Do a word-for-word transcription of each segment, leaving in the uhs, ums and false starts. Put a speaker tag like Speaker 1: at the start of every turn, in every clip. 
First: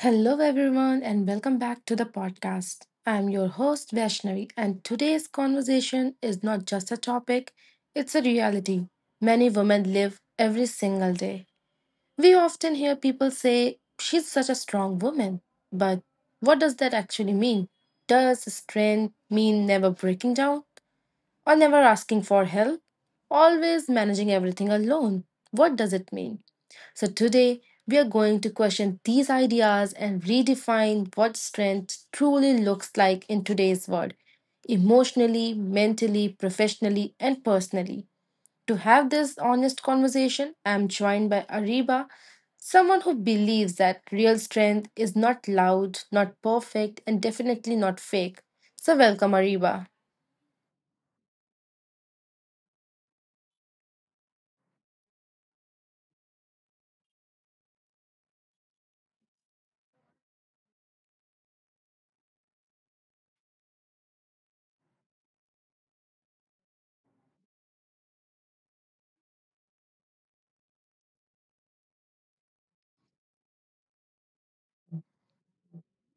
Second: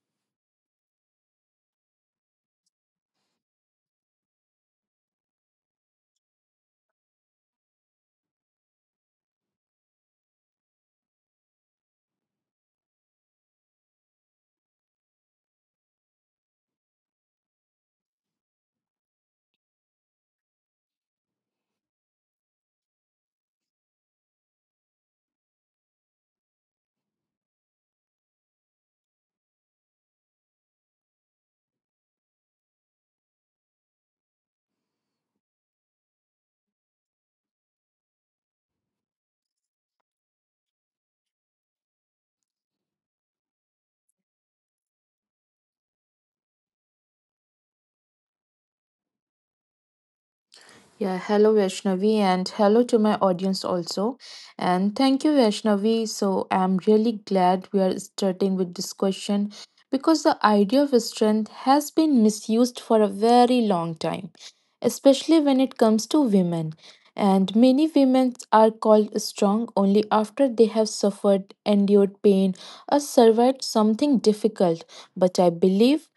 Speaker 1: Hello, everyone, and welcome back to the podcast. I'm your host, Vaishnavi, and today's conversation is not just a topic, it's a reality many women live every single day. We often hear people say, "She's such a strong woman." But what does that actually mean? Does strength mean never breaking down or never asking for help? Always managing everything alone? What does it mean? So today, we are going to question these ideas and redefine what strength truly looks like in today's world, emotionally, mentally, professionally, and personally. To have this honest conversation, I am joined by Ariba, someone who believes that real strength is not loud, not perfect, and definitely not fake. So, welcome, Ariba.
Speaker 2: Yeah, hello Vaishnavi and hello to my audience also. And thank you Vaishnavi. So I'm really glad we are starting with this question because the idea of strength has been misused for a very long time, especially when it comes to women. And many women are called strong only after they have suffered, endured pain, or survived something difficult. But I believe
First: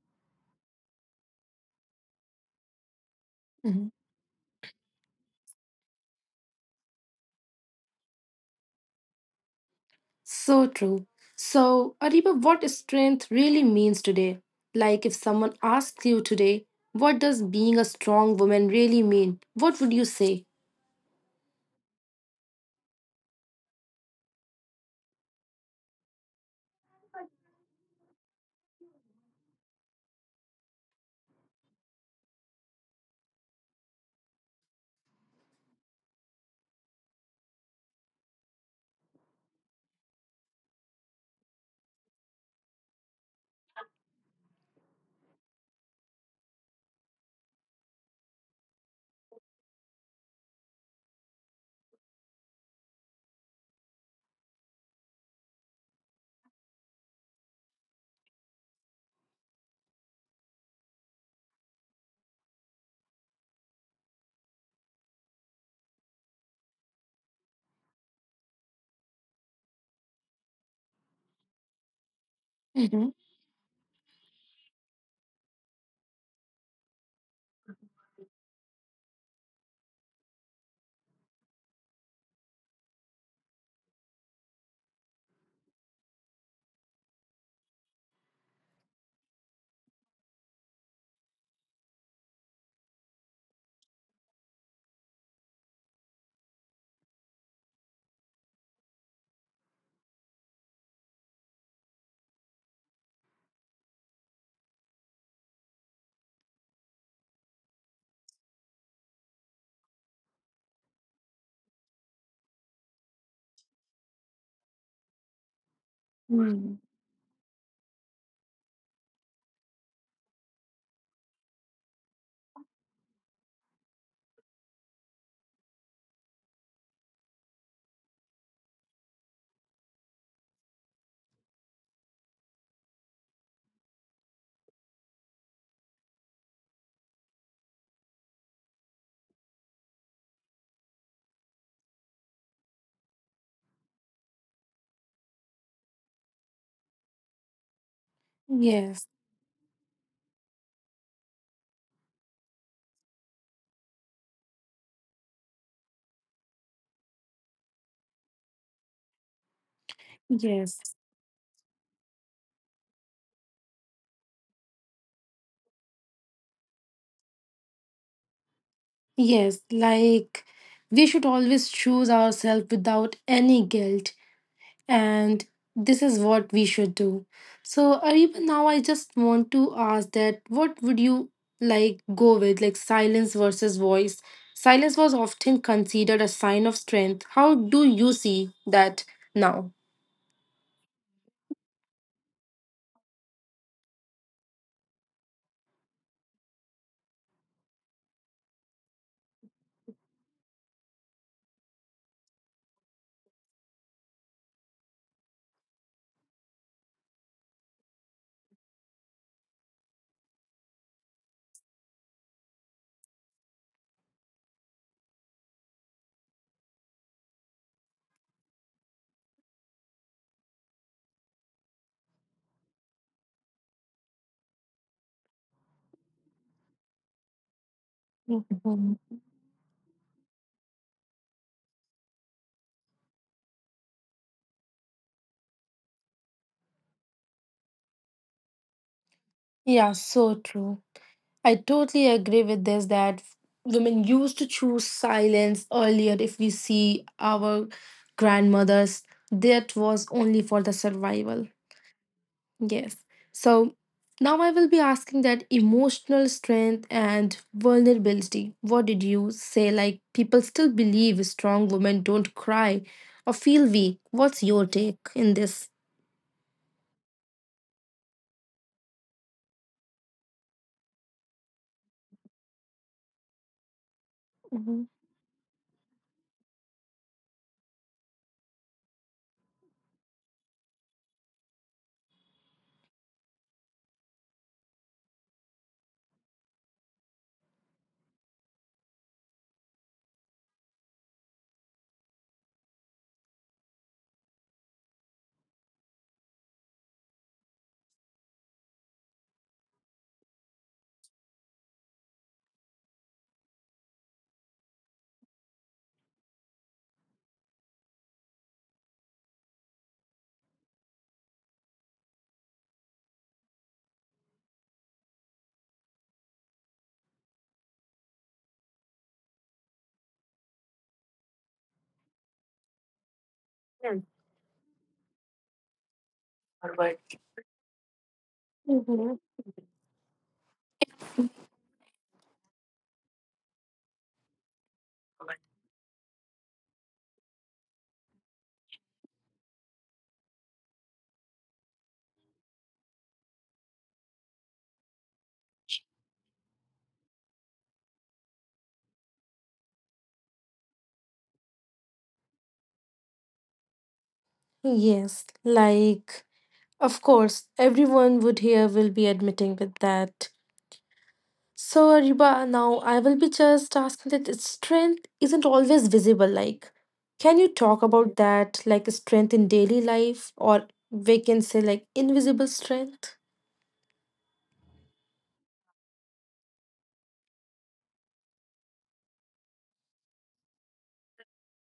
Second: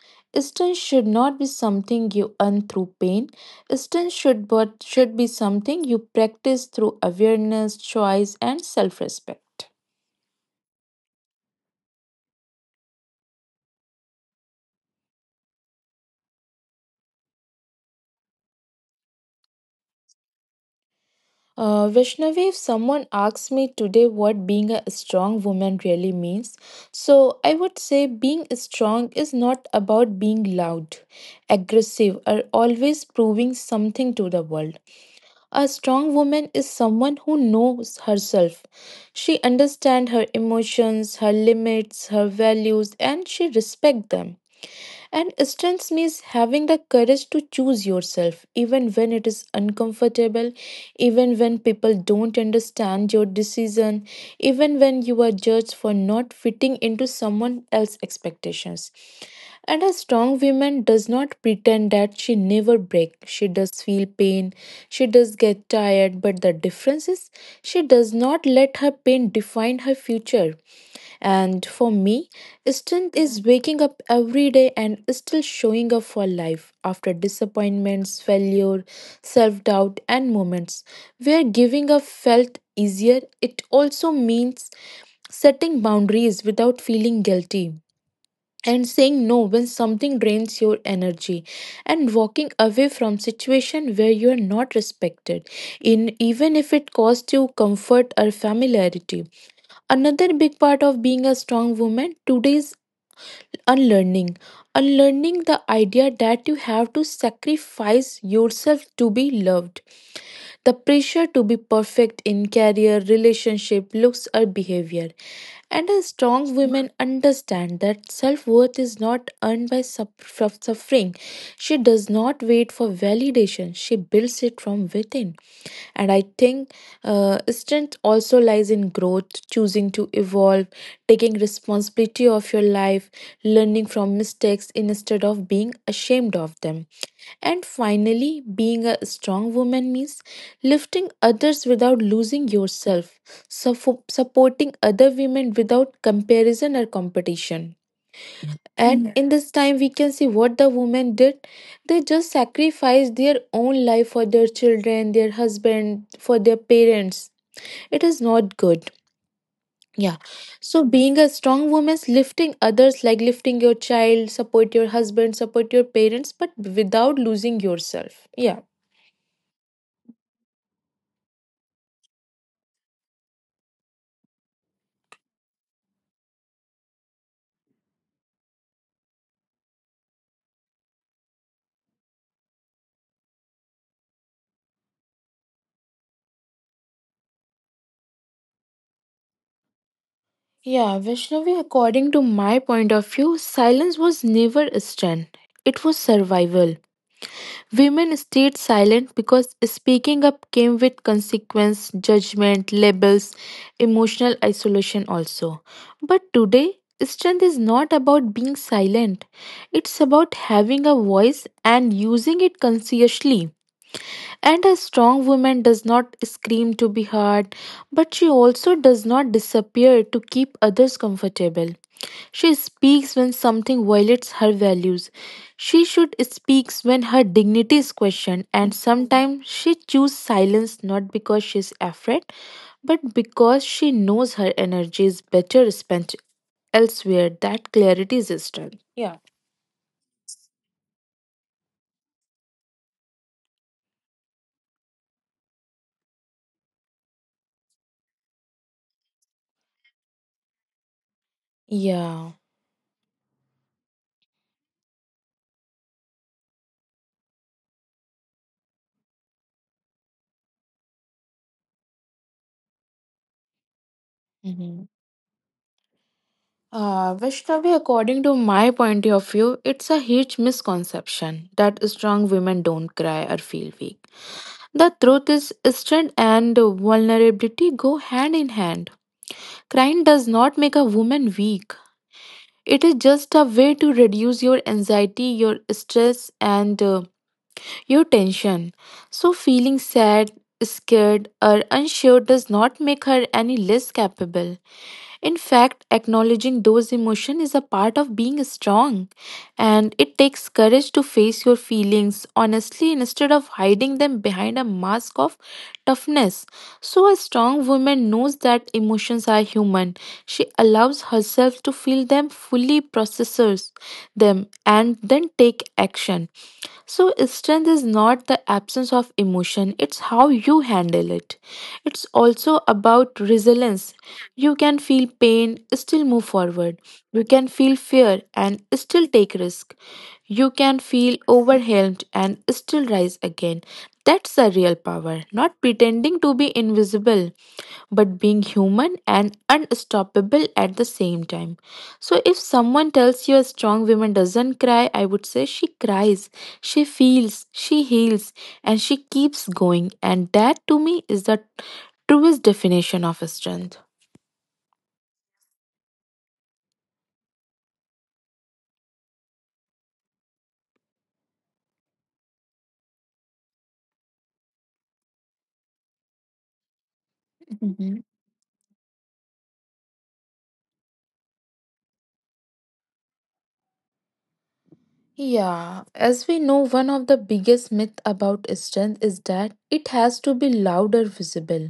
Speaker 2: strength should not be something you earn through pain. Distance should but should be something you practice through awareness, choice, and self-respect.
Speaker 1: So true. So, Ariba, what strength really means today? Like, if someone asks you today, what does being a strong woman really mean? What would you say?
Speaker 2: Uh, Vishnavi, if someone asks me today what being a strong woman really means, so I would say being strong is not about being loud, aggressive, or always proving something to the world. A strong woman is someone who knows herself. She understands her emotions, her limits, her values, and she respects them. And strength means having the courage to choose yourself, even when it is uncomfortable, even when people don't understand your decision, even when you are judged for not fitting into someone else's expectations. And a strong woman does not pretend that she never breaks. She does feel pain. She does get tired. But the difference is she does not let her pain define her future. And for me,
Speaker 1: Mhm.
Speaker 2: strength is waking up every day and still showing up for life after disappointments, failure, self doubt, and moments where giving up felt easier. It also means setting boundaries without feeling guilty and saying no when something drains your energy and walking away from situation where you are not respected in even if it costs you comfort or familiarity, another big part of being a strong woman today, unlearning. Unlearning the idea that you have to sacrifice yourself to be loved. The pressure to be perfect in career, relationship, looks, or behavior. And a strong
Speaker 1: Mm.
Speaker 2: women understand that self worth is not earned by suff- from suffering. She does not wait for validation, she builds it from within. And I think uh, strength also lies in growth, choosing to evolve, taking responsibility of your life, learning from mistakes instead of being ashamed of them. And finally, being a strong woman means lifting others without losing yourself, suffo- supporting other women without comparison or competition.
Speaker 1: Yes,
Speaker 2: And yeah, in this time, we can see what the women did. They just sacrificed their own life for their children, their husband, for their parents. It is not good. Yeah.
Speaker 1: yes,
Speaker 2: So being a strong woman, lifting others like lifting your child, support your husband, support your parents, but without losing yourself. Yeah.
Speaker 1: yes. Like, we should always choose ourselves without any guilt, and this is what we should do. So, Ariba, now I just want to ask that what would you like go with, like silence versus voice? Silence was often considered a sign of strength. How do you see that now?
Speaker 2: Yeah, Vishnavi, according to my point of view, silence was never a strength. It was survival. Women stayed silent because speaking up came with consequence, judgment, labels, emotional isolation also. But today, strength is not about being silent. It's about having a voice and using it consciously. And a strong woman does not scream to be heard, but she also does not disappear to keep others comfortable. She speaks when something violates her values. She should speak when her dignity is questioned, and
Speaker 1: Mhm.
Speaker 2: sometimes she chooses silence not because she is afraid, but because she knows her energy is better spent elsewhere. That clarity is strength. Yeah.
Speaker 1: Yeah, so true. I totally agree with this, that women used to choose silence earlier. If we see our grandmothers, that was only for the survival.
Speaker 2: Yeah.
Speaker 1: Yes. So now I will be asking that emotional strength and vulnerability, what did you say? Like, people still believe strong women don't cry or feel weak. What's your
Speaker 2: Mhm.
Speaker 1: take in this?
Speaker 2: Uh, Vaishnavi, according to my point of view, it's a huge misconception that strong women don't cry or feel weak.
Speaker 1: Mhm.
Speaker 2: The truth is, strength and vulnerability go hand in hand. Crying does not make a woman weak. It is just a way to reduce your anxiety, your stress, and uh, your tension. So, feeling sad, scared, or unsure does not make her any less capable. In fact, acknowledging those emotions is a part of being strong, and it takes courage to face your feelings honestly instead of hiding them behind a mask of toughness. So, a strong woman knows that emotions are human. She allows herself to feel them fully, processes them, and then take action. So, strength is not the absence of emotion, it's how you handle it. It's also about resilience. You can feel pain, still move forward. You can feel fear and still
Speaker 1: Mhm.
Speaker 2: take risk. You can feel overwhelmed and still rise again. That's the real power, not pretending to be invisible, but being human and unstoppable at the same time. So, if someone tells you a strong woman doesn't cry, I would say she cries, she feels, she heals, and she keeps going. And that to me is the truest definition of strength.
Speaker 1: Yes, like, of course, everyone would here will be admitting with that. So, Ariba, now I will be just asking that its strength isn't always visible. Like, can you talk
Speaker 2: Mhm.
Speaker 1: about that, like strength in daily life, or we can say like invisible strength?
Speaker 2: Yeah, as we know, one of the biggest myth about strength is that it has to be loud or visible.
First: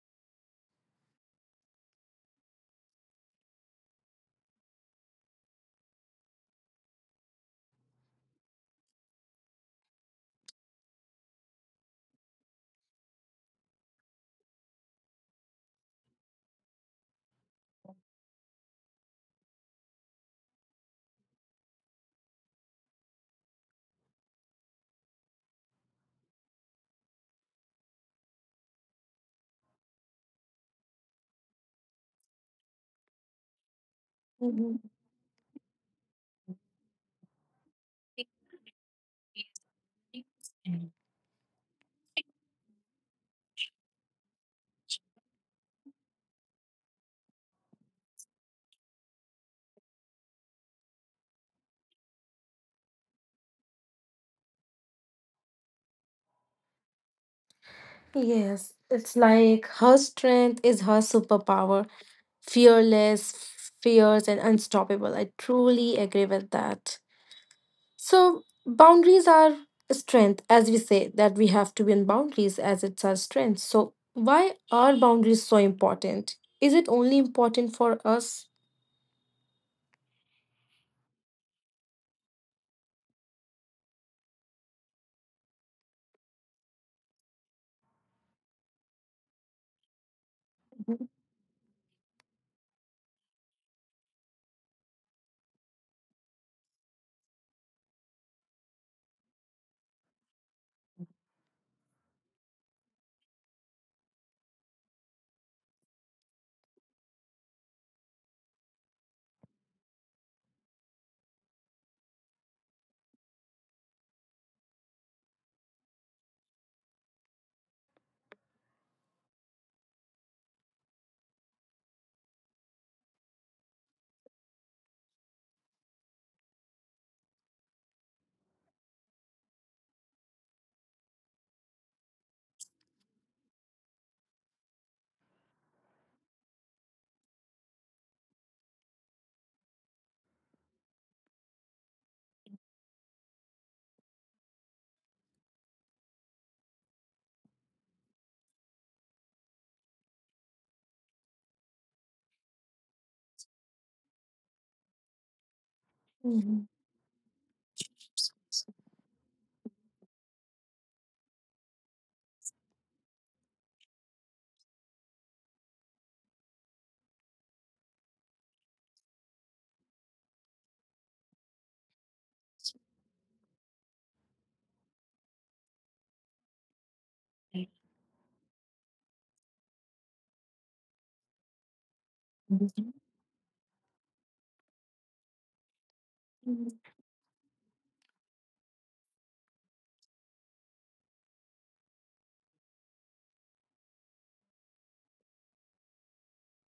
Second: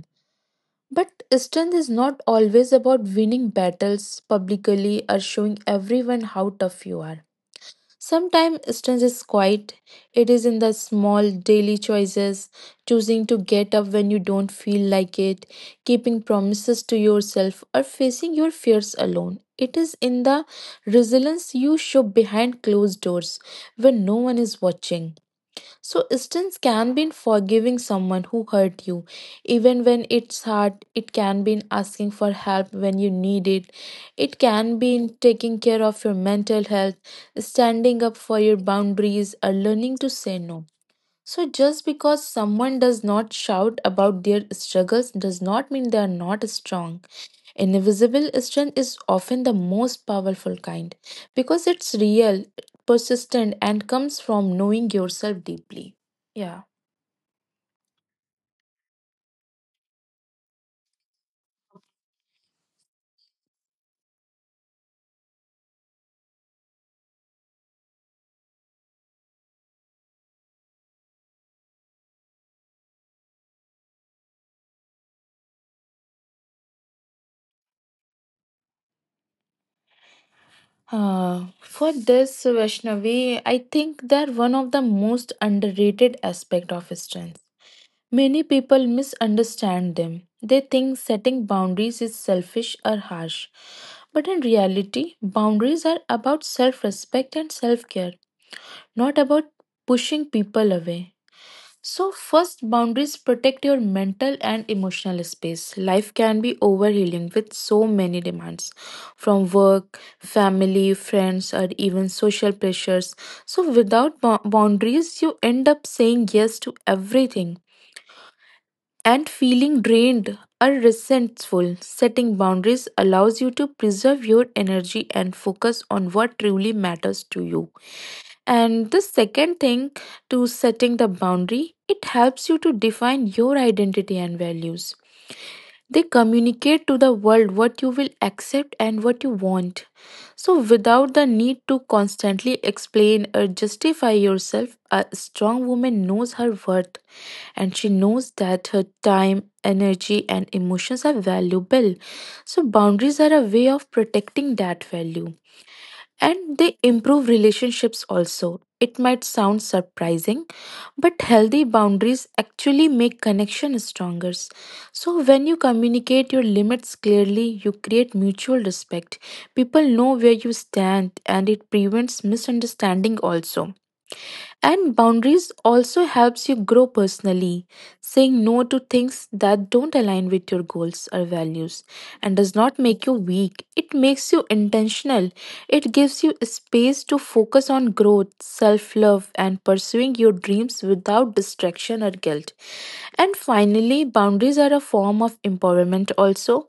Speaker 2: But strength is not always about winning battles publicly or showing everyone how tough you are. Sometimes strength is quiet. It is in the small daily choices, choosing to get up when you don't feel like it, keeping promises to yourself, or facing your fears alone. It is in the resilience you show behind closed doors when no one is watching. So, distance can be in forgiving someone who hurt you, even when it's hard. It can be in asking for help when you need it. It can
Speaker 1: Mhm.
Speaker 2: be in taking care of your mental health, standing up for your boundaries, or learning to say no. So, just because someone does not shout about their struggles does not mean they are not strong. Invisible strength is often the most powerful kind because it's real, persistent, and comes from knowing yourself deeply. Yeah.
Speaker 1: Yes, it's like her strength is her superpower, fearless, fierce, and unstoppable. I truly agree with that. So boundaries are a strength, as we say that we have to be in boundaries as it's our strength. So why are boundaries so important? Is it only important for us?
Speaker 2: Uh, for this, Vaishnavi, I think they're one of the most underrated aspect of strength. Many people misunderstand them. They think
Speaker 1: Mhm.
Speaker 2: setting boundaries is selfish or harsh. But in reality, boundaries are about self respect and self care, not about pushing people away. So, first, boundaries protect your mental and emotional space. Life can be overwhelming with so many demands from work, family, friends, or even social pressures. So, without bou- boundaries, you end up saying yes to everything and feeling drained or resentful. Setting boundaries allows you to preserve your energy and focus on what truly matters to you. And the second thing to setting the boundary, it helps you to define your identity and values. They communicate to the world what you will accept and what you want. So, without the need to constantly explain or justify yourself, a strong woman knows her worth and she knows that her time, energy, and emotions are valuable. So, boundaries are a way of protecting that value and they improve relationships also. It might sound surprising, but healthy boundaries actually make connection stronger. So when you communicate your limits clearly, you create mutual respect. People know where you stand and it prevents misunderstanding also. And boundaries also helps you grow personally. Saying no to things that don't align with your goals or values and does not make you weak. It makes you intentional. It gives you space to focus on growth, self-love and pursuing your dreams without distraction or guilt. And finally, boundaries are a form of empowerment also.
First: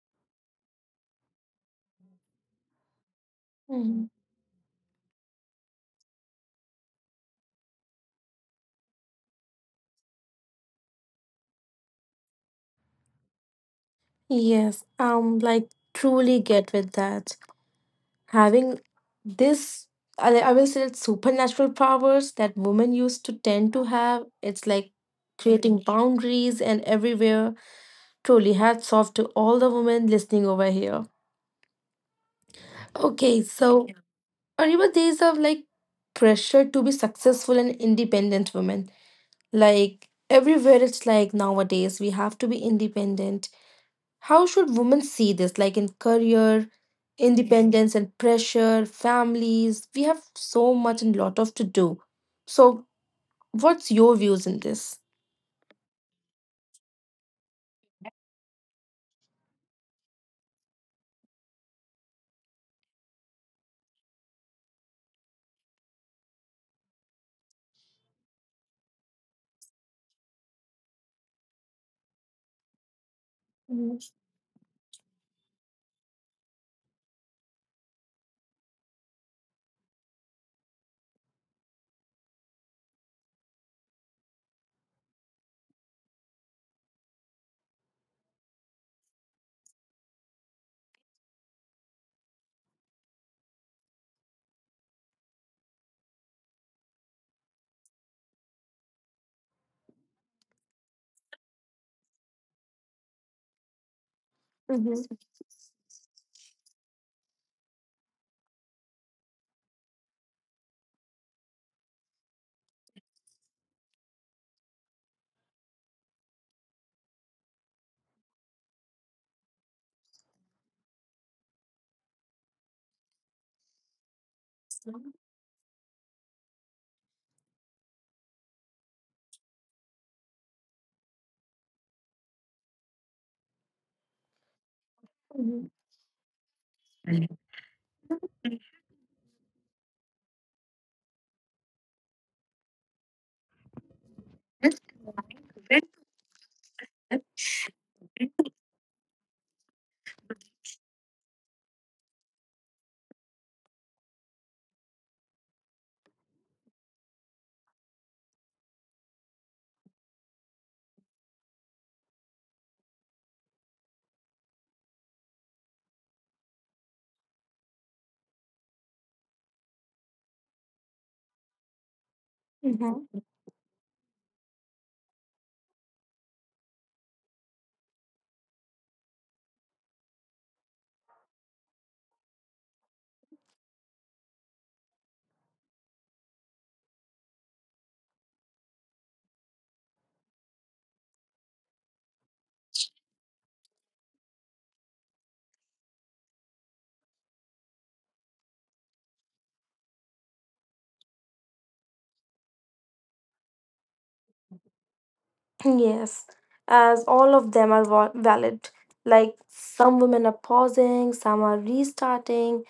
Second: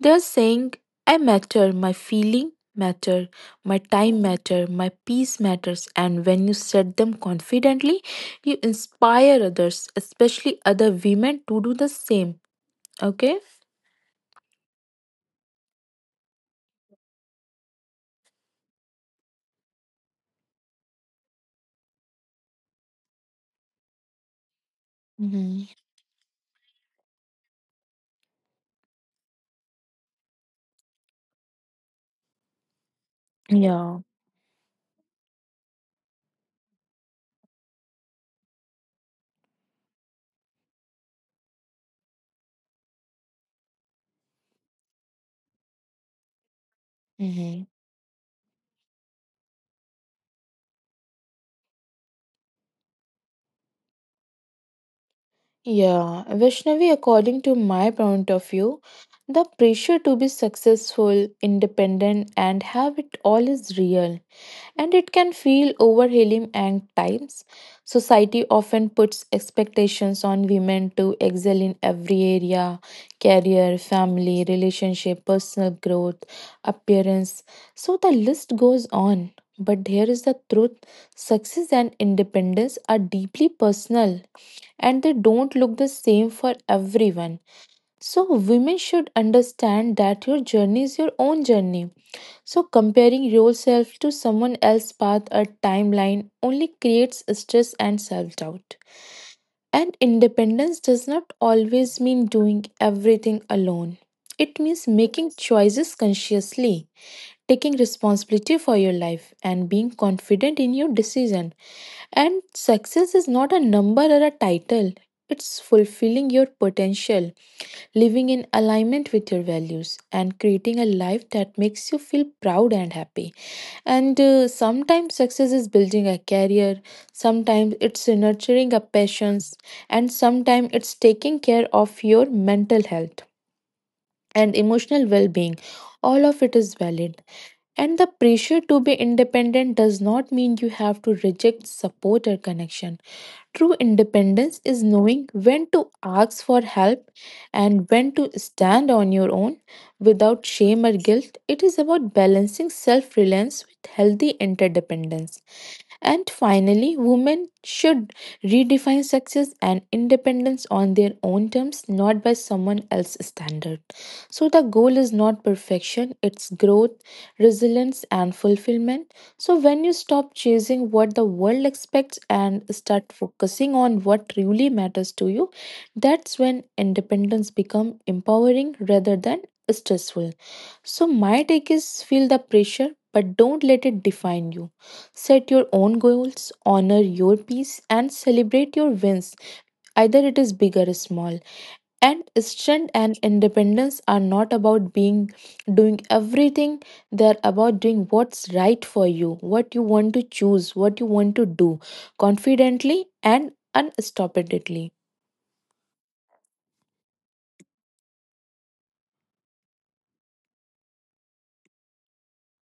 Speaker 2: They're saying, I matter, my feeling matter, my
Speaker 1: Hmm.
Speaker 2: time matter, my peace matters. And when you said them confidently, you inspire others, especially other women to do the same. Okay?
Speaker 1: Yes, um, like truly get with that. Having this, I, I will say, it's supernatural powers that women used to tend to have. It's like
Speaker 2: Hmm.
Speaker 1: creating boundaries and everywhere. Truly hats off to all the women listening over here. Okay, so
Speaker 2: Yeah.
Speaker 1: or even days of like pressure to be successful and independent women. Like everywhere it's like nowadays we have to be independent. How should women see this? Like in career,
Speaker 2: Hmm.
Speaker 1: independence and pressure, families. We have so much and lot of to do. So what's your views in this?
Speaker 2: Yeah. Vaishnavi, according to my point of view, the pressure to be successful, independent, and have it all is real, and it can feel overwhelming at times. Society often puts expectations on women to excel in every area, career, family, relationship, personal growth, appearance. So the list goes on. But here is the truth, success and independence are deeply personal and they don't look the same for everyone. So, women should understand that your journey is your own journey. So, comparing yourself to someone else's path or timeline only creates stress and self doubt. And independence does not always mean doing everything alone, it means
Speaker 1: Mm-hmm.
Speaker 2: making choices consciously, taking responsibility for your life and being confident in your decision. And success is not a number or a title. It's fulfilling your potential, living in alignment with your values, and creating a life that makes you feel proud and happy. And uh, sometimes success is building a career, sometimes it's nurturing a passions, and sometimes it's taking care of your mental health and emotional well being. All of it is valid. And the pressure to be independent does not mean you have to reject support or connection. True independence is knowing when to ask for help and when to stand on your own without shame or guilt. It is about balancing self reliance with healthy interdependence. And finally, women should redefine success and independence on their own terms, not by someone else's standard. So, the goal is not perfection, it's growth, resilience, and fulfillment. So, when you stop chasing what the world expects and start
Speaker 1: Mhm.
Speaker 2: focusing on what truly matters to you, that's when independence becomes empowering rather than stressful. So, my take is feel the pressure, but don't let it define you. Set your own goals, honor your peace, and celebrate your wins, either it is big or small. And strength and independence are not about being doing everything, they're about doing what's right for you, what you want to choose, what you want to do confidently and unstoppably.
Speaker 1: Yes, as all of them are val- valid. Like some women are pausing, some are restarting.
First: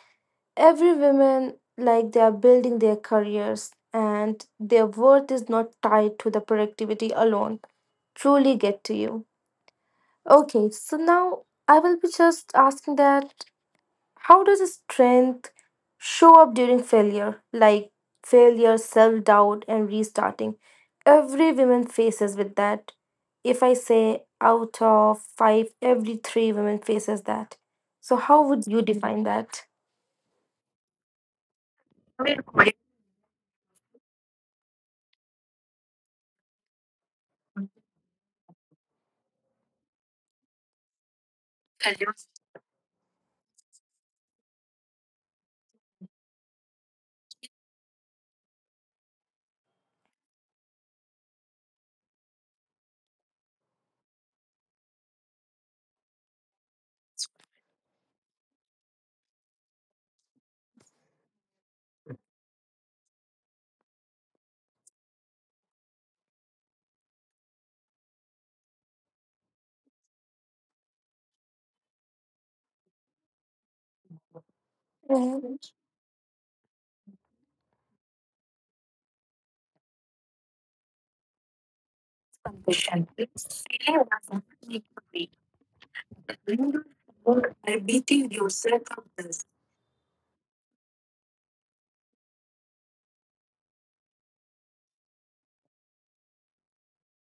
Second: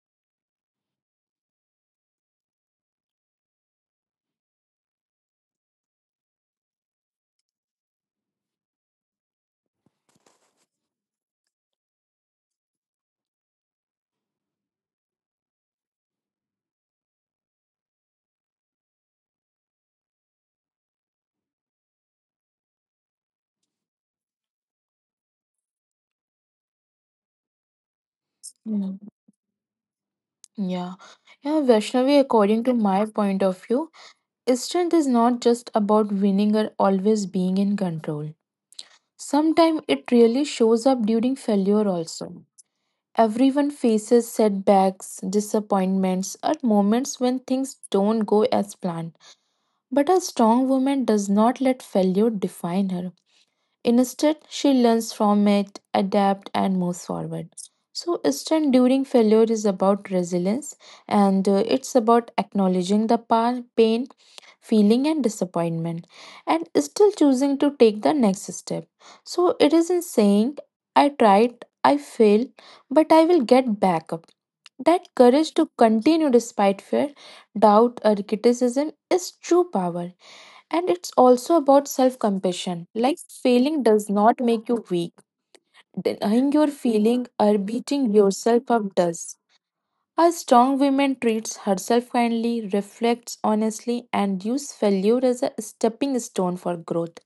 Speaker 1: Every woman, like they are building their careers, and their worth is not tied to the productivity alone. Truly get to you. Okay, so now I will be just asking that how does strength show up during failure? Like failure, self doubt, and restarting. Every woman faces with that. If I say out of five, every three women faces that. So how would you
Speaker 2: Mm,
Speaker 1: define that?
Speaker 2: Yeah. Yeah, Vaishnavi, according to my point of view, strength is not just about winning or always being in control. Sometimes it really shows up during failure also. Everyone faces setbacks, disappointments, or moments when things don't go as planned. But a strong woman does not let failure define her. Instead, she learns from it, adapts, and moves forward. So, strength during failure is about resilience, and uh, it's about acknowledging the pa- pain, feeling, and disappointment, and still choosing to take the next step. So it isn't saying I tried, I failed, but I will get back up. That courage to
Speaker 1: Mhm.
Speaker 2: continue despite fear, doubt, or criticism is true power. And it's also about self compassion. Like failing does not make you weak, denying your feeling or beating yourself up does. A strong woman treats herself kindly, reflects honestly, and uses failure as a stepping stone for growth.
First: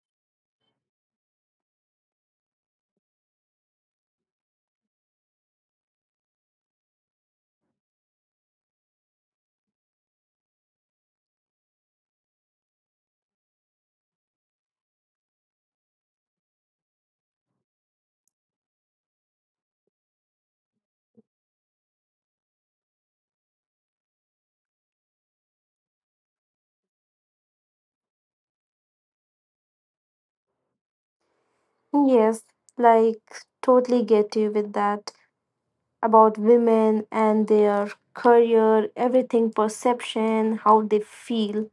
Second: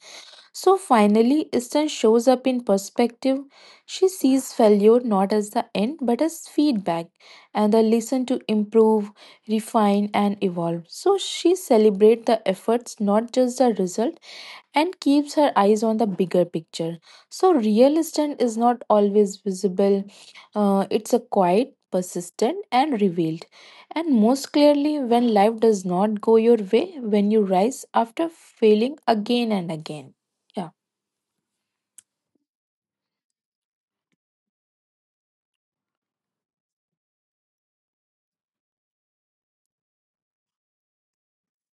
Speaker 2: So finally, Eastern shows up in perspective. She sees failure not as the end but as feedback and the lesson to improve, refine, and evolve. So she celebrates the efforts, not just the result, and keeps her eyes on the bigger picture. So real Eastern is not always visible, uh, it's a quiet, persistent, and revealed. And most clearly, when life does not go your way, when you rise after failing again and again. Yeah.
Speaker 1: Yes, like totally get you with that about women and their career, everything, perception, how they feel.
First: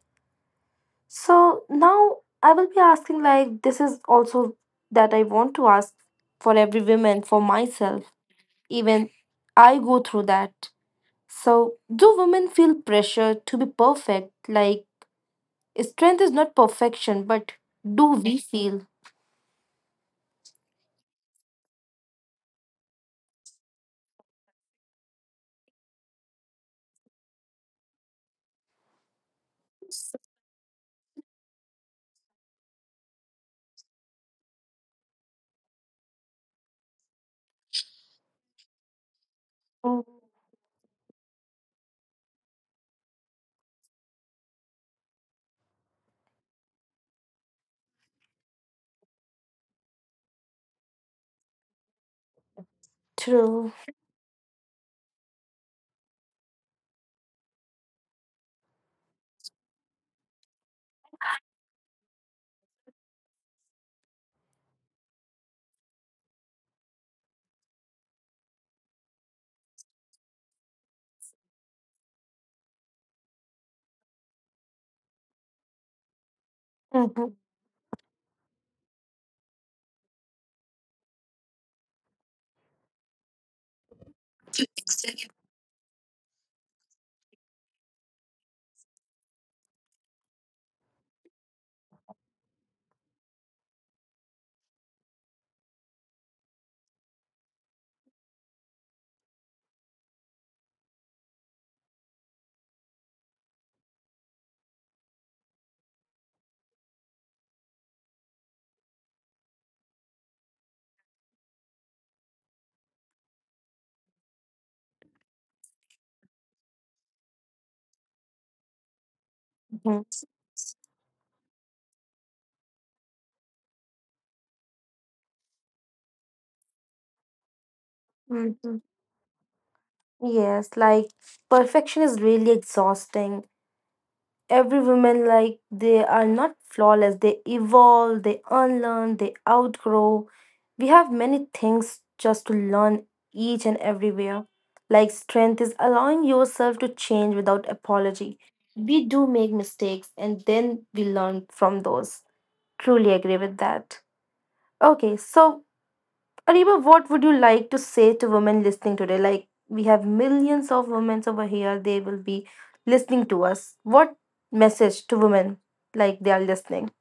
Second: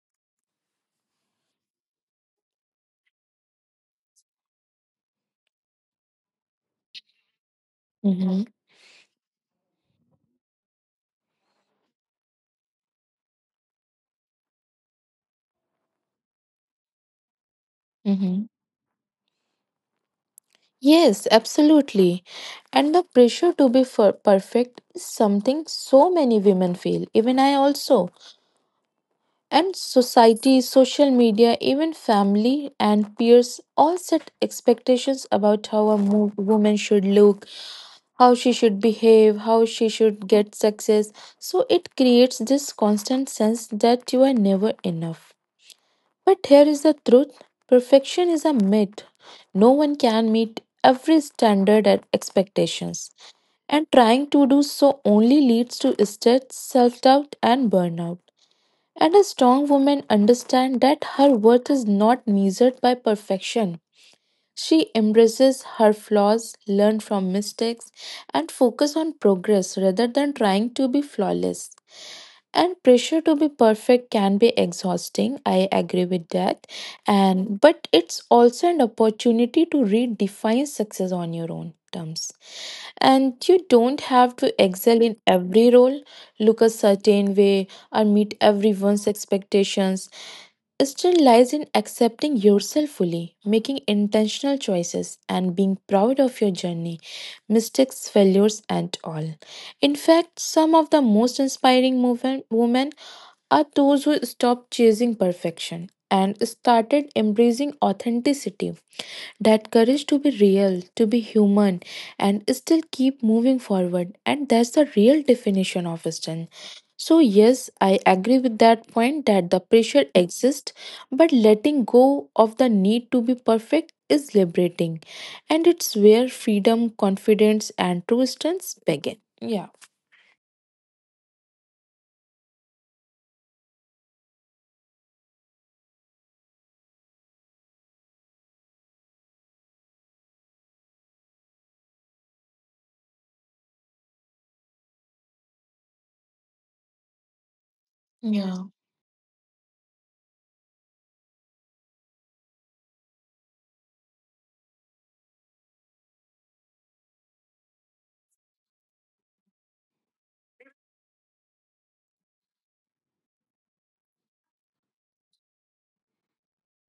Speaker 1: So now I will be asking like this is also that I want to ask for every woman for myself.
Speaker 2: Mm-hmm.
Speaker 1: Even I go through that. So do women feel pressure to be perfect? Like strength is not perfection, but do we
Speaker 2: Mm-hmm.
Speaker 1: feel?
Speaker 2: Yes, absolutely. And the pressure to be fer- perfect is something so many women feel, even I also. And society, social media, even family and peers all set expectations about how a mo- woman should look, how she should behave, how she
Speaker 1: Mm.
Speaker 2: should get success. So it creates this constant sense that you are never enough. But here is the truth: perfection is a myth. No one can meet every standard and expectations.
Speaker 1: True.
Speaker 2: And trying to do so only leads to stress, self doubt, and burnout. And a strong woman understands that her worth is not measured by perfection. She embraces her flaws, learns from mistakes, and focus on progress rather than trying to be flawless. And pressure to be perfect can be exhausting, I agree with that.
Speaker 1: Mhm,
Speaker 2: And but it's also an opportunity to redefine success on your own terms. And you don't have to excel in every role, look a certain way, or meet everyone's expectations. Still lies in accepting yourself fully, making intentional choices, and being proud of your journey, mistakes, failures, and all. In fact, some of the most inspiring movement, women, are those who stopped chasing perfection and started embracing authenticity. That courage to be real, to be human, and still keep moving forward. And that's the real definition of strength. So, yes, I agree with that point that the
Speaker 1: mhm,
Speaker 2: pressure exists, but letting go of the need to be perfect is liberating. And it's where freedom, confidence, and true
Speaker 1: mhm.
Speaker 2: strength begin. Yeah.
Speaker 1: Yes, like perfection is really exhausting. Every woman, like they are not flawless, they evolve, they unlearn, they outgrow. We have many things just to learn, each and everywhere. Like strength is allowing yourself to change without apology.
Speaker 2: Yeah.
Speaker 1: We do make mistakes and then we learn from those. Truly agree with that. Okay, so Ariba, what would you like to say to women listening today? Like, we have millions of women over here. They will be listening to us. What message to women like they are listening?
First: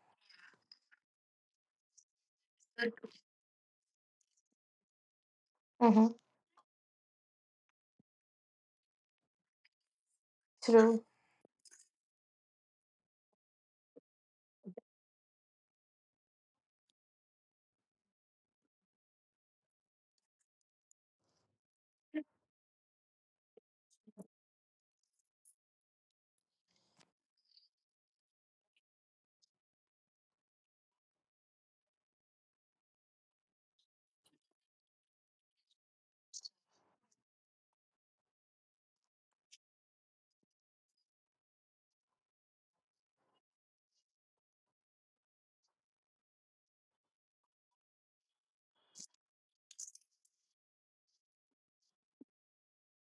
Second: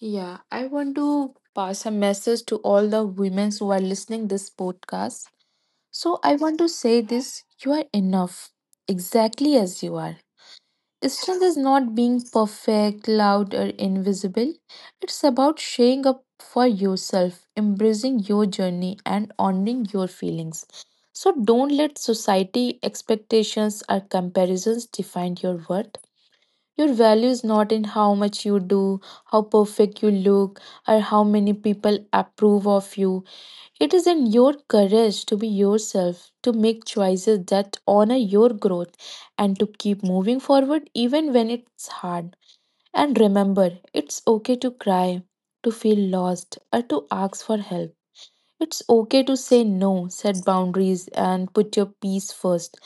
Speaker 2: Yeah. I want to pass a message to all the women who are listening this podcast.
Speaker 1: Mm-hmm.
Speaker 2: So I want to say this: you are enough, exactly as you are.
Speaker 1: True.
Speaker 2: Strength is not being perfect, loud, or invisible. It's about showing up for yourself, embracing your journey, and honoring your feelings. So don't let society expectations or comparisons define your worth. Your value is not in how much you do, how perfect you look, or how many people approve of you. It is in your courage to be yourself, to make choices that honor your growth, and to keep moving forward even when it's hard. And remember, it's okay to cry, to feel lost, or to ask for help. It's okay to say no, set boundaries, and put your peace first,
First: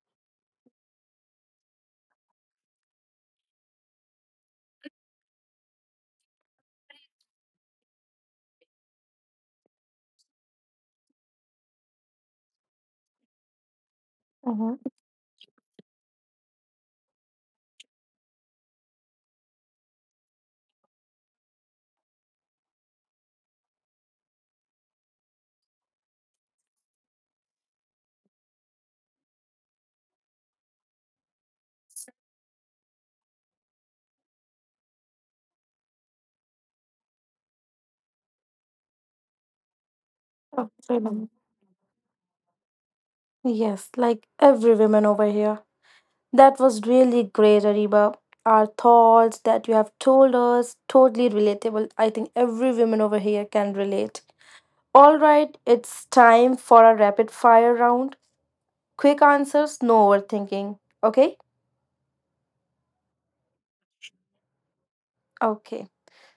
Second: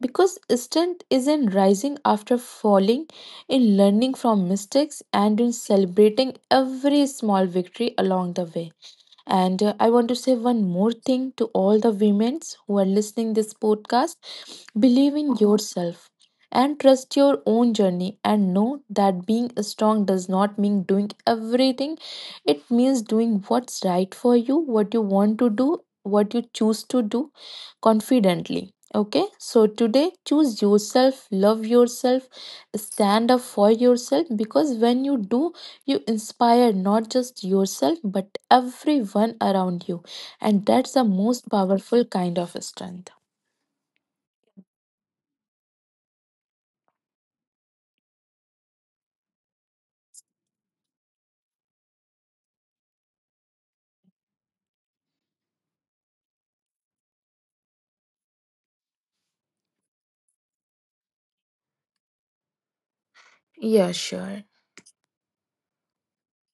Speaker 2: because strength is in rising after falling, in learning from mistakes, and in celebrating every small victory along the way. And uh, I want to say one more thing to all the women who are listening this podcast.
Speaker 1: Mm-hmm.
Speaker 2: Believe in yourself and trust your own journey and know that being strong does not mean doing everything. It means doing what's right for you, what you want to do, what you choose to do confidently. Okay, so today choose yourself, love yourself, stand up for yourself, because when you do, you inspire not just yourself, but everyone around you. And that's the
Speaker 1: Absolutely.
Speaker 2: most powerful kind of strength.
Speaker 1: Yes, like every woman over here. That was really great, Ariba. Our thoughts that you have told us, totally relatable. I think every woman over here can relate. All right, it's time for a rapid fire round. Quick answers, no overthinking. Okay?
Speaker 2: Yeah, sure.
Speaker 1: Okay.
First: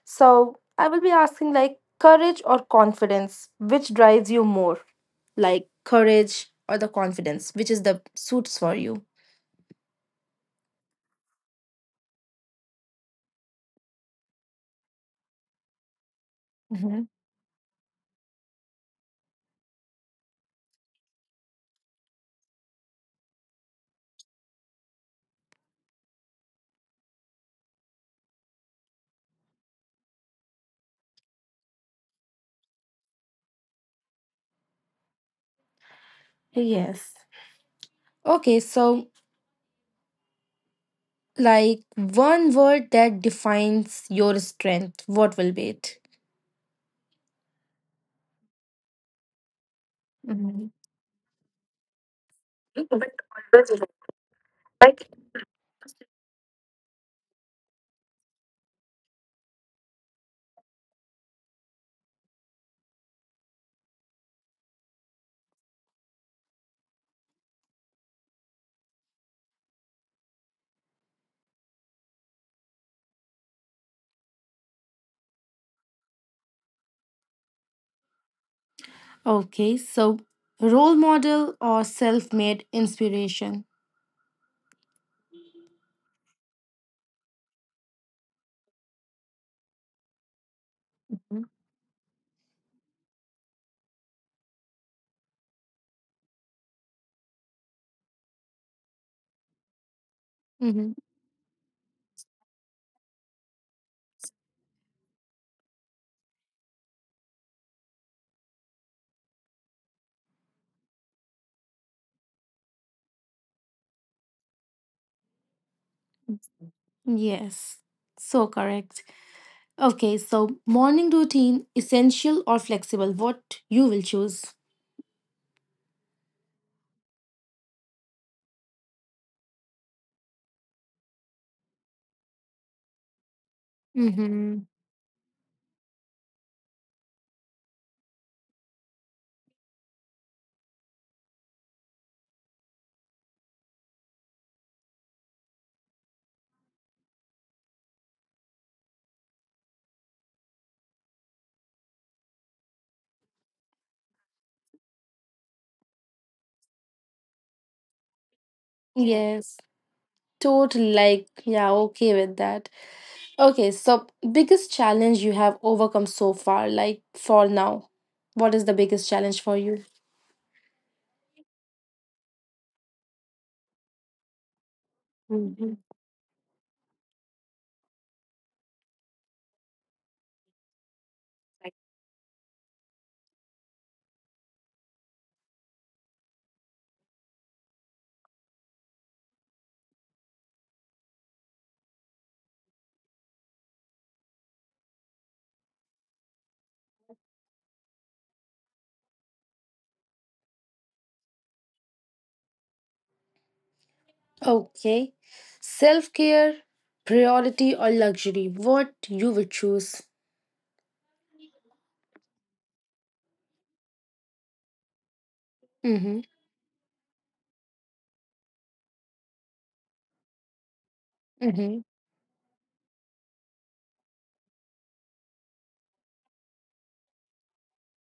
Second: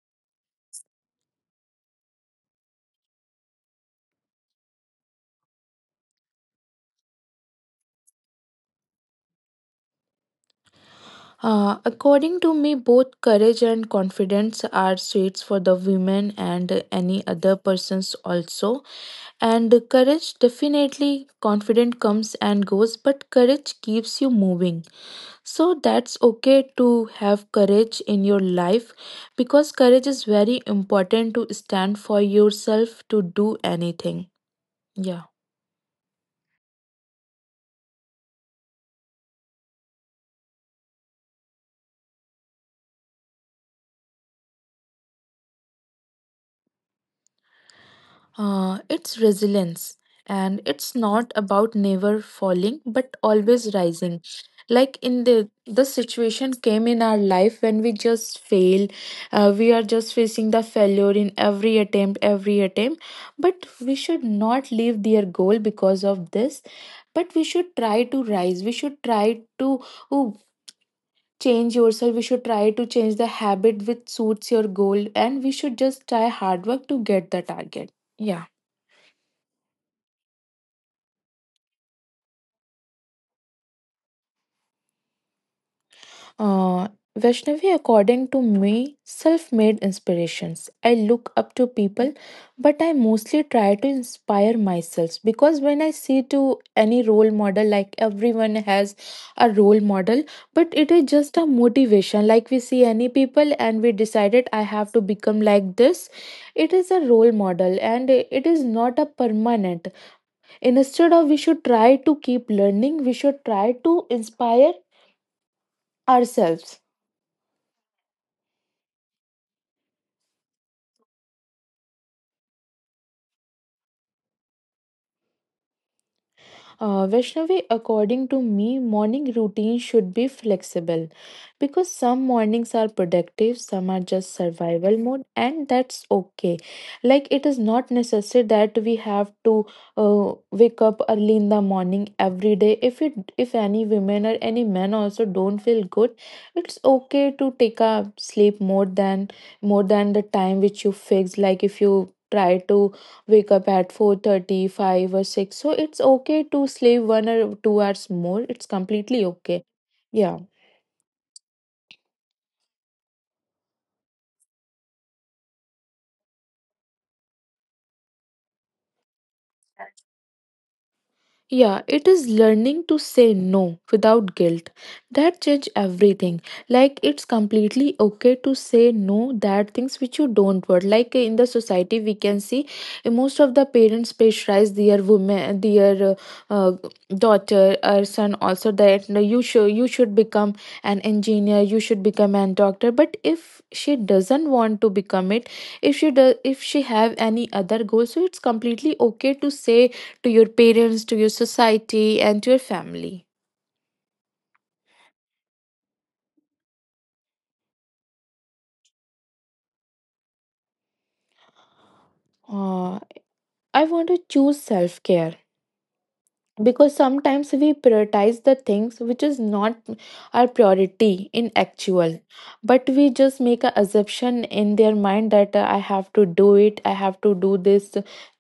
Speaker 1: So I will be asking like courage or confidence, which drives you more? Like courage or the confidence, which is the suits for you?
Speaker 2: Uh, according to me, both courage and confidence are traits for the women and
Speaker 1: Hmm.
Speaker 2: any other persons also. And courage, definitely confident comes and goes, but courage keeps you moving. So that's okay to have courage in your life, because courage is very important to stand for yourself, to do anything. Yeah.
Speaker 1: Yes. Okay, so like one word that defines your strength, what will be it?
Speaker 2: Uh, it's resilience, and
Speaker 1: Mhm.
Speaker 2: it's not about never falling but always rising. Like in the the situation came in our life when we just fail, uh, we are just facing the failure in every attempt, every attempt. But we should not leave their goal because of this. But we should try to rise. We should try to oh, change yourself. We should try to change the habit which suits your goal, and we should just try hard work to get the target. Yeah.
Speaker 1: Okay, so role model or self made inspiration?
Speaker 2: Uh, Vaishnavi, according to me, self made inspirations. I look up to people, but I mostly try to inspire myself, because when I see to any role model, like everyone has a role model, but it
Speaker 1: Hmm.
Speaker 2: is just a motivation. Like we see any people and we decided I have to become like this. It is a role model and it is not a permanent. Instead of we should try to keep learning, we should try to inspire ourselves.
Speaker 1: Yes, so correct. Okay, so morning routine, essential or flexible, what you will choose.
Speaker 2: Uh, Vaishnavi, according to me, morning routine should be flexible because some mornings are productive, some are just
Speaker 1: Mm-hmm.
Speaker 2: survival mode, and that's okay. Like, it is not necessary that we have to uh, wake up early in the morning every day. If it, if any women or any men also don't feel good, it's okay to take a sleep more than more than the time which you fix. Like, if you try to wake up at four thirty, five or six. So it's okay to sleep one or two hours more. It's completely okay.
Speaker 1: Yes,
Speaker 2: Yeah.
Speaker 1: totally like, yeah, okay with that. Okay, so biggest challenge you have overcome so far, like for now, what is the biggest challenge for you?
Speaker 2: Yeah, it is learning to say no without guilt. That change everything. Like it's completely okay to say no that things which you don't want. Like in the society we can see uh, most of the parents pressurize their women, their uh, uh, daughter or son also that no, you should you should become an engineer, you should become a doctor. But if she doesn't want to become it, if she does if she have any other goal, so it's completely okay to say to your parents, to your society, and to your family.
Speaker 1: Okay, self care, priority or luxury, what you will choose.
Speaker 2: Uh, I want to choose self care,
Speaker 1: Mm-hmm.
Speaker 2: because sometimes we prioritize the things which is not our priority in
Speaker 1: Mm-hmm.
Speaker 2: actual, but we just make a assumption in their mind that uh, I have to do it, I have to do this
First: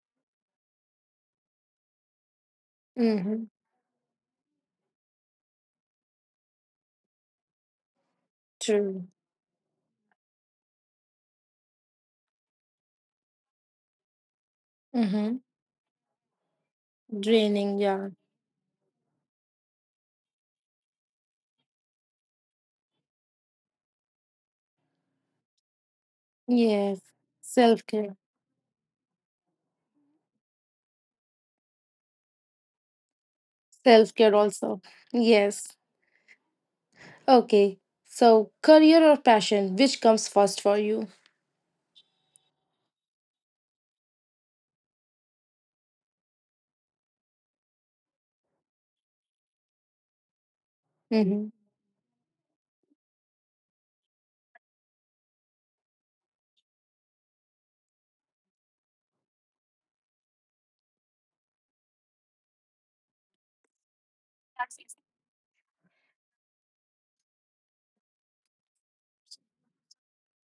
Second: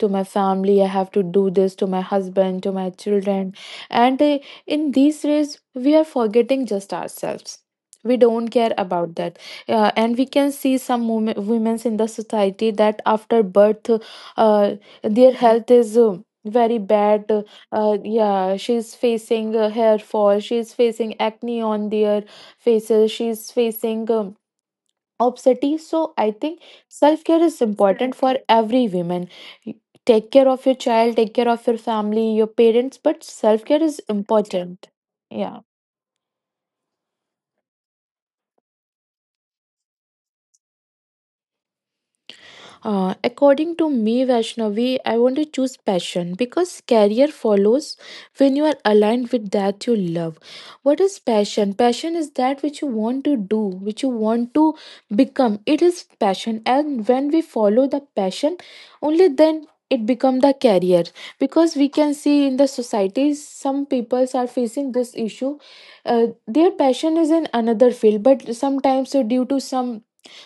Speaker 2: to my family, I have to do this to my husband, to my
Speaker 1: Mm-hmm.
Speaker 2: children. And uh, in these ways we are forgetting just ourselves, we don't care
Speaker 1: True.
Speaker 2: about that. uh, and we can see some women women's in the society that after birth, uh, their
Speaker 1: Mm-hmm.
Speaker 2: health is uh, very bad.
Speaker 1: Draining,
Speaker 2: uh,
Speaker 1: yeah.
Speaker 2: yeah, she's facing uh, hair fall, she's facing acne on their faces, she's facing um, obesity. So I think
Speaker 1: Yes.
Speaker 2: self care is
Speaker 1: Self care.
Speaker 2: important for Exactly. every woman. Y- Take care of your child, take care of your family, your parents, but self care is
Speaker 1: Self care also.
Speaker 2: important. Yeah.
Speaker 1: Yes. Okay. So, career or passion, which comes first for you?
Speaker 2: Uh, according to me, Vaishnavi, I want to choose passion because career follows when you are aligned with that you love. What is
Speaker 1: Mm-hmm.
Speaker 2: passion? Passion is that which you want to do, which you want to become. It is passion, and when we follow the passion, only then it become the career, because we can see in the society some peoples are facing this issue. uh, their passion is in another field, but sometimes uh, due to some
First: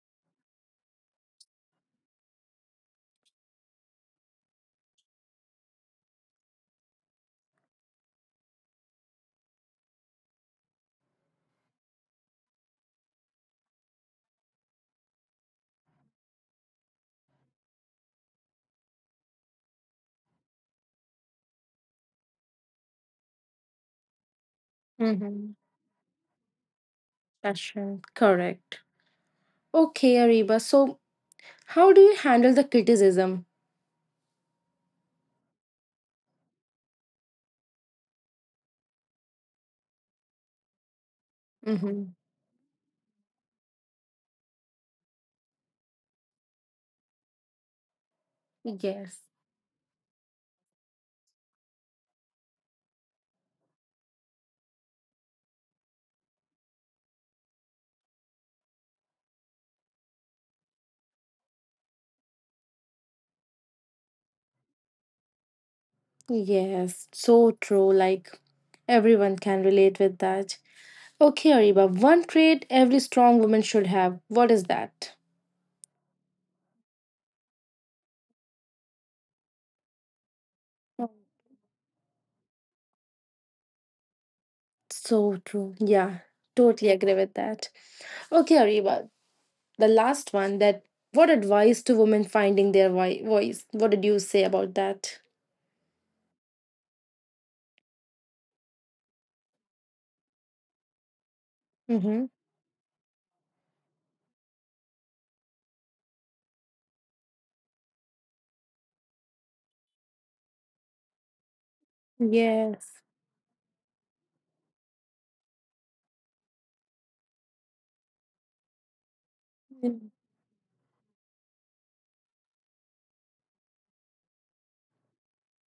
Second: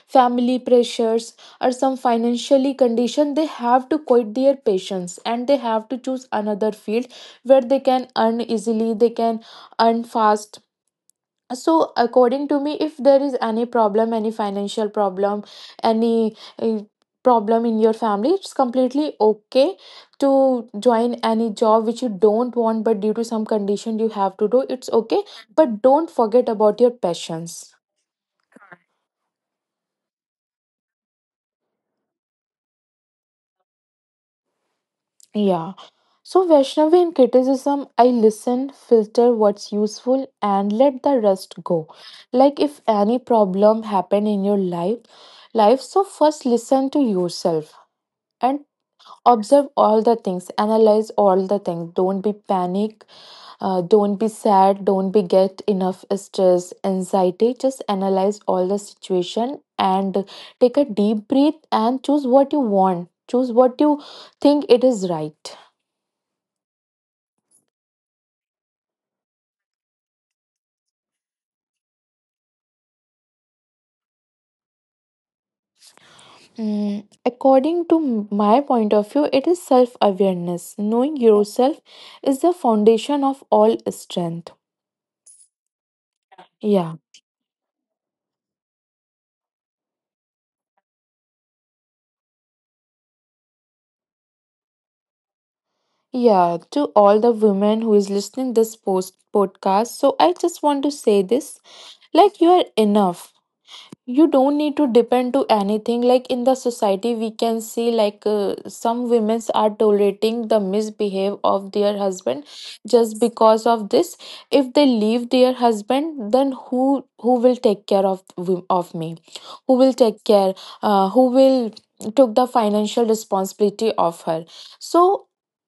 Speaker 2: family pressures or some financially condition they have to quit their patients and they have to choose another field where they can earn easily, they can earn fast. So according to me, if there is any problem, any financial problem, any uh, problem in your family, it's completely okay to join any job which you don't want, but due to some condition you have to do, it's okay,
Speaker 1: Mm-hmm.
Speaker 2: but don't forget about your passions.
Speaker 1: Passion. Correct. Okay, Ariba. So, how do you handle the criticism?
Speaker 2: Yeah. So, Vaishnavi, in criticism, I listen, filter what's useful, and let the rest go.
Speaker 1: Mm-hmm.
Speaker 2: Like if any problem happen in your life, life, so first listen to yourself and
Speaker 1: Yes.
Speaker 2: observe all the things, analyze all the things. Don't be panic, uh, don't be sad, don't be get enough stress, anxiety. Just analyze all the situation and take a deep breath and choose what you want. Choose what you think it is right.
Speaker 1: Yes. So true. Like, everyone can relate with that. Okay, Ariba. One trait every strong woman should have. What is that?
Speaker 2: Mm, according to m- my point of view, it is self awareness. Knowing yourself is the foundation of all strength.
Speaker 1: So true. Yeah. Totally
Speaker 2: Yeah.
Speaker 1: agree with that. Okay, Ariba, the last one, that what advice to women finding their voi- voice? What did you say about that?
Speaker 2: Yeah. To all the women who is listening this post podcast. So I just want to say this,
Speaker 1: Mm-hmm.
Speaker 2: like you are enough. You don't need to depend to anything. Like in the society we can see, like uh, some women are tolerating the misbehave of their husband,
Speaker 1: Yes.
Speaker 2: just because of this, if they leave their husband, then who who will take care of of me, who will take care, uh, who will took the financial responsibility of her. So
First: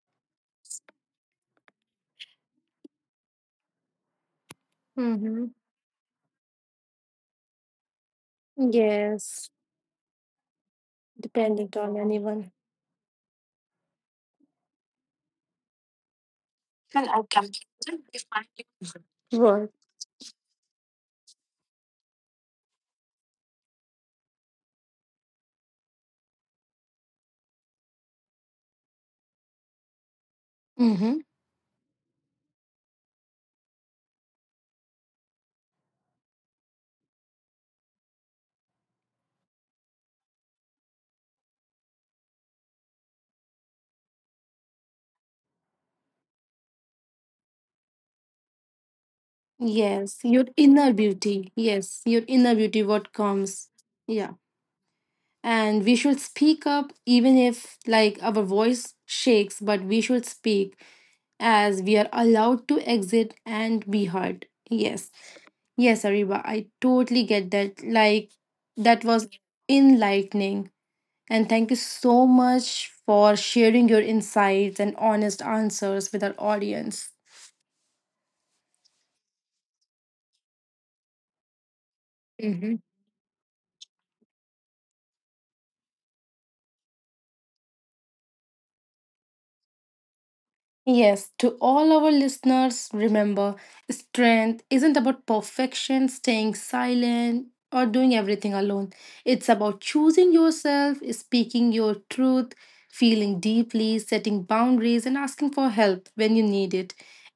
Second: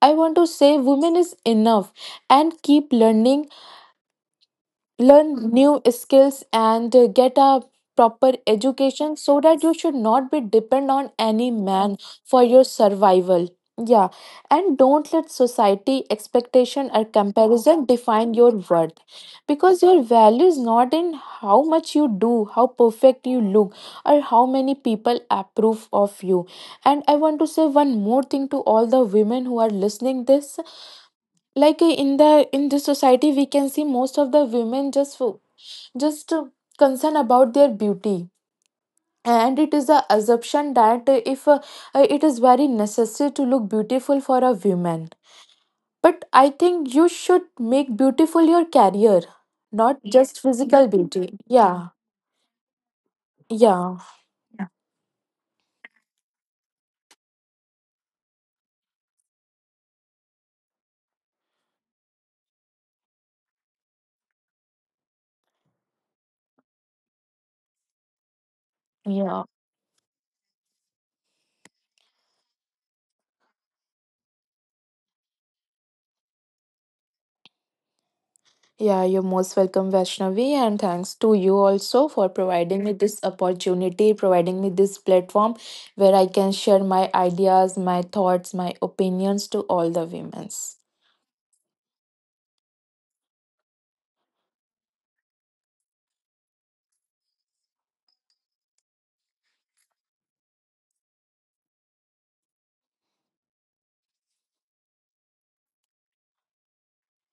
Speaker 2: I want to say women is enough, and keep learning,
Speaker 1: Mm-hmm.
Speaker 2: learn new skills, and uh, get a proper education so
Speaker 1: Yes.
Speaker 2: that you should not be depend on any
Speaker 1: Depending on
Speaker 2: man for
Speaker 1: anyone.
Speaker 2: your survival. Yeah. And don't let society expectation or comparison define your worth,
Speaker 1: Work.
Speaker 2: because your value is not in how much you do, how perfect you look, or how many people approve of you. And I want to say one more thing to all the women who are listening this,
Speaker 1: Mm-hmm.
Speaker 2: like uh, in the in this society we can see most of the women just fo- just uh, concerned about their beauty. And it is the assumption that uh, if uh, uh, it is very necessary to look beautiful for a woman. But I think you should make beautiful your career, not Yes.
Speaker 1: Yes.
Speaker 2: just
Speaker 1: Your
Speaker 2: physical
Speaker 1: inner
Speaker 2: beauty.
Speaker 1: beauty.
Speaker 2: Yeah.
Speaker 1: Yes. Your inner beauty, what comes.
Speaker 2: Yeah.
Speaker 1: Yeah. And we should speak up, even if like our voice shakes, but we should speak, as we are allowed to exit and be heard. Yes. Yes, Ariba, I totally get that. Like, that was
Speaker 2: Yeah.
Speaker 1: enlightening. And thank you so much for sharing your insights and honest answers with our audience.
Speaker 2: Yeah, you're most welcome, Vaishnavi, and thanks to you also for providing me this opportunity, providing me this platform where I can share my ideas, my thoughts, my opinions to all the women.
Speaker 1: Yes, to all our listeners, remember, strength isn't about perfection, staying silent, or doing everything alone. It's about choosing yourself, speaking your truth, feeling deeply, setting boundaries, and asking for help when you need it.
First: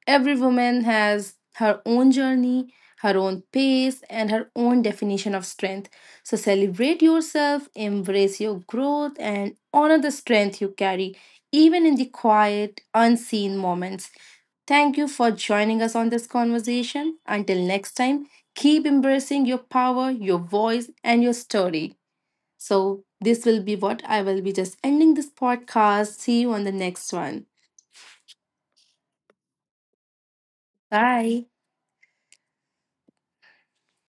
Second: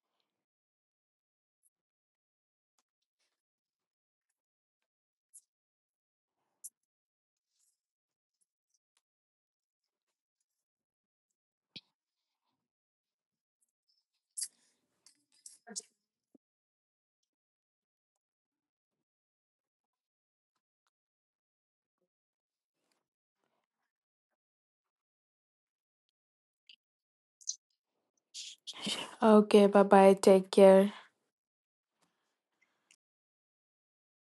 Speaker 1: Every woman has her own journey, her own pace, and her own definition of strength. So celebrate yourself, embrace your growth, and honor the strength you carry even in the quiet, unseen moments. Thank you for joining us on this conversation. Until next time, keep embracing your power, your voice, and your story. So, this will be what I will be just ending this podcast. See you on the next one.
Speaker 2: Okay, bye bye. Take care.
Speaker 1: Bye.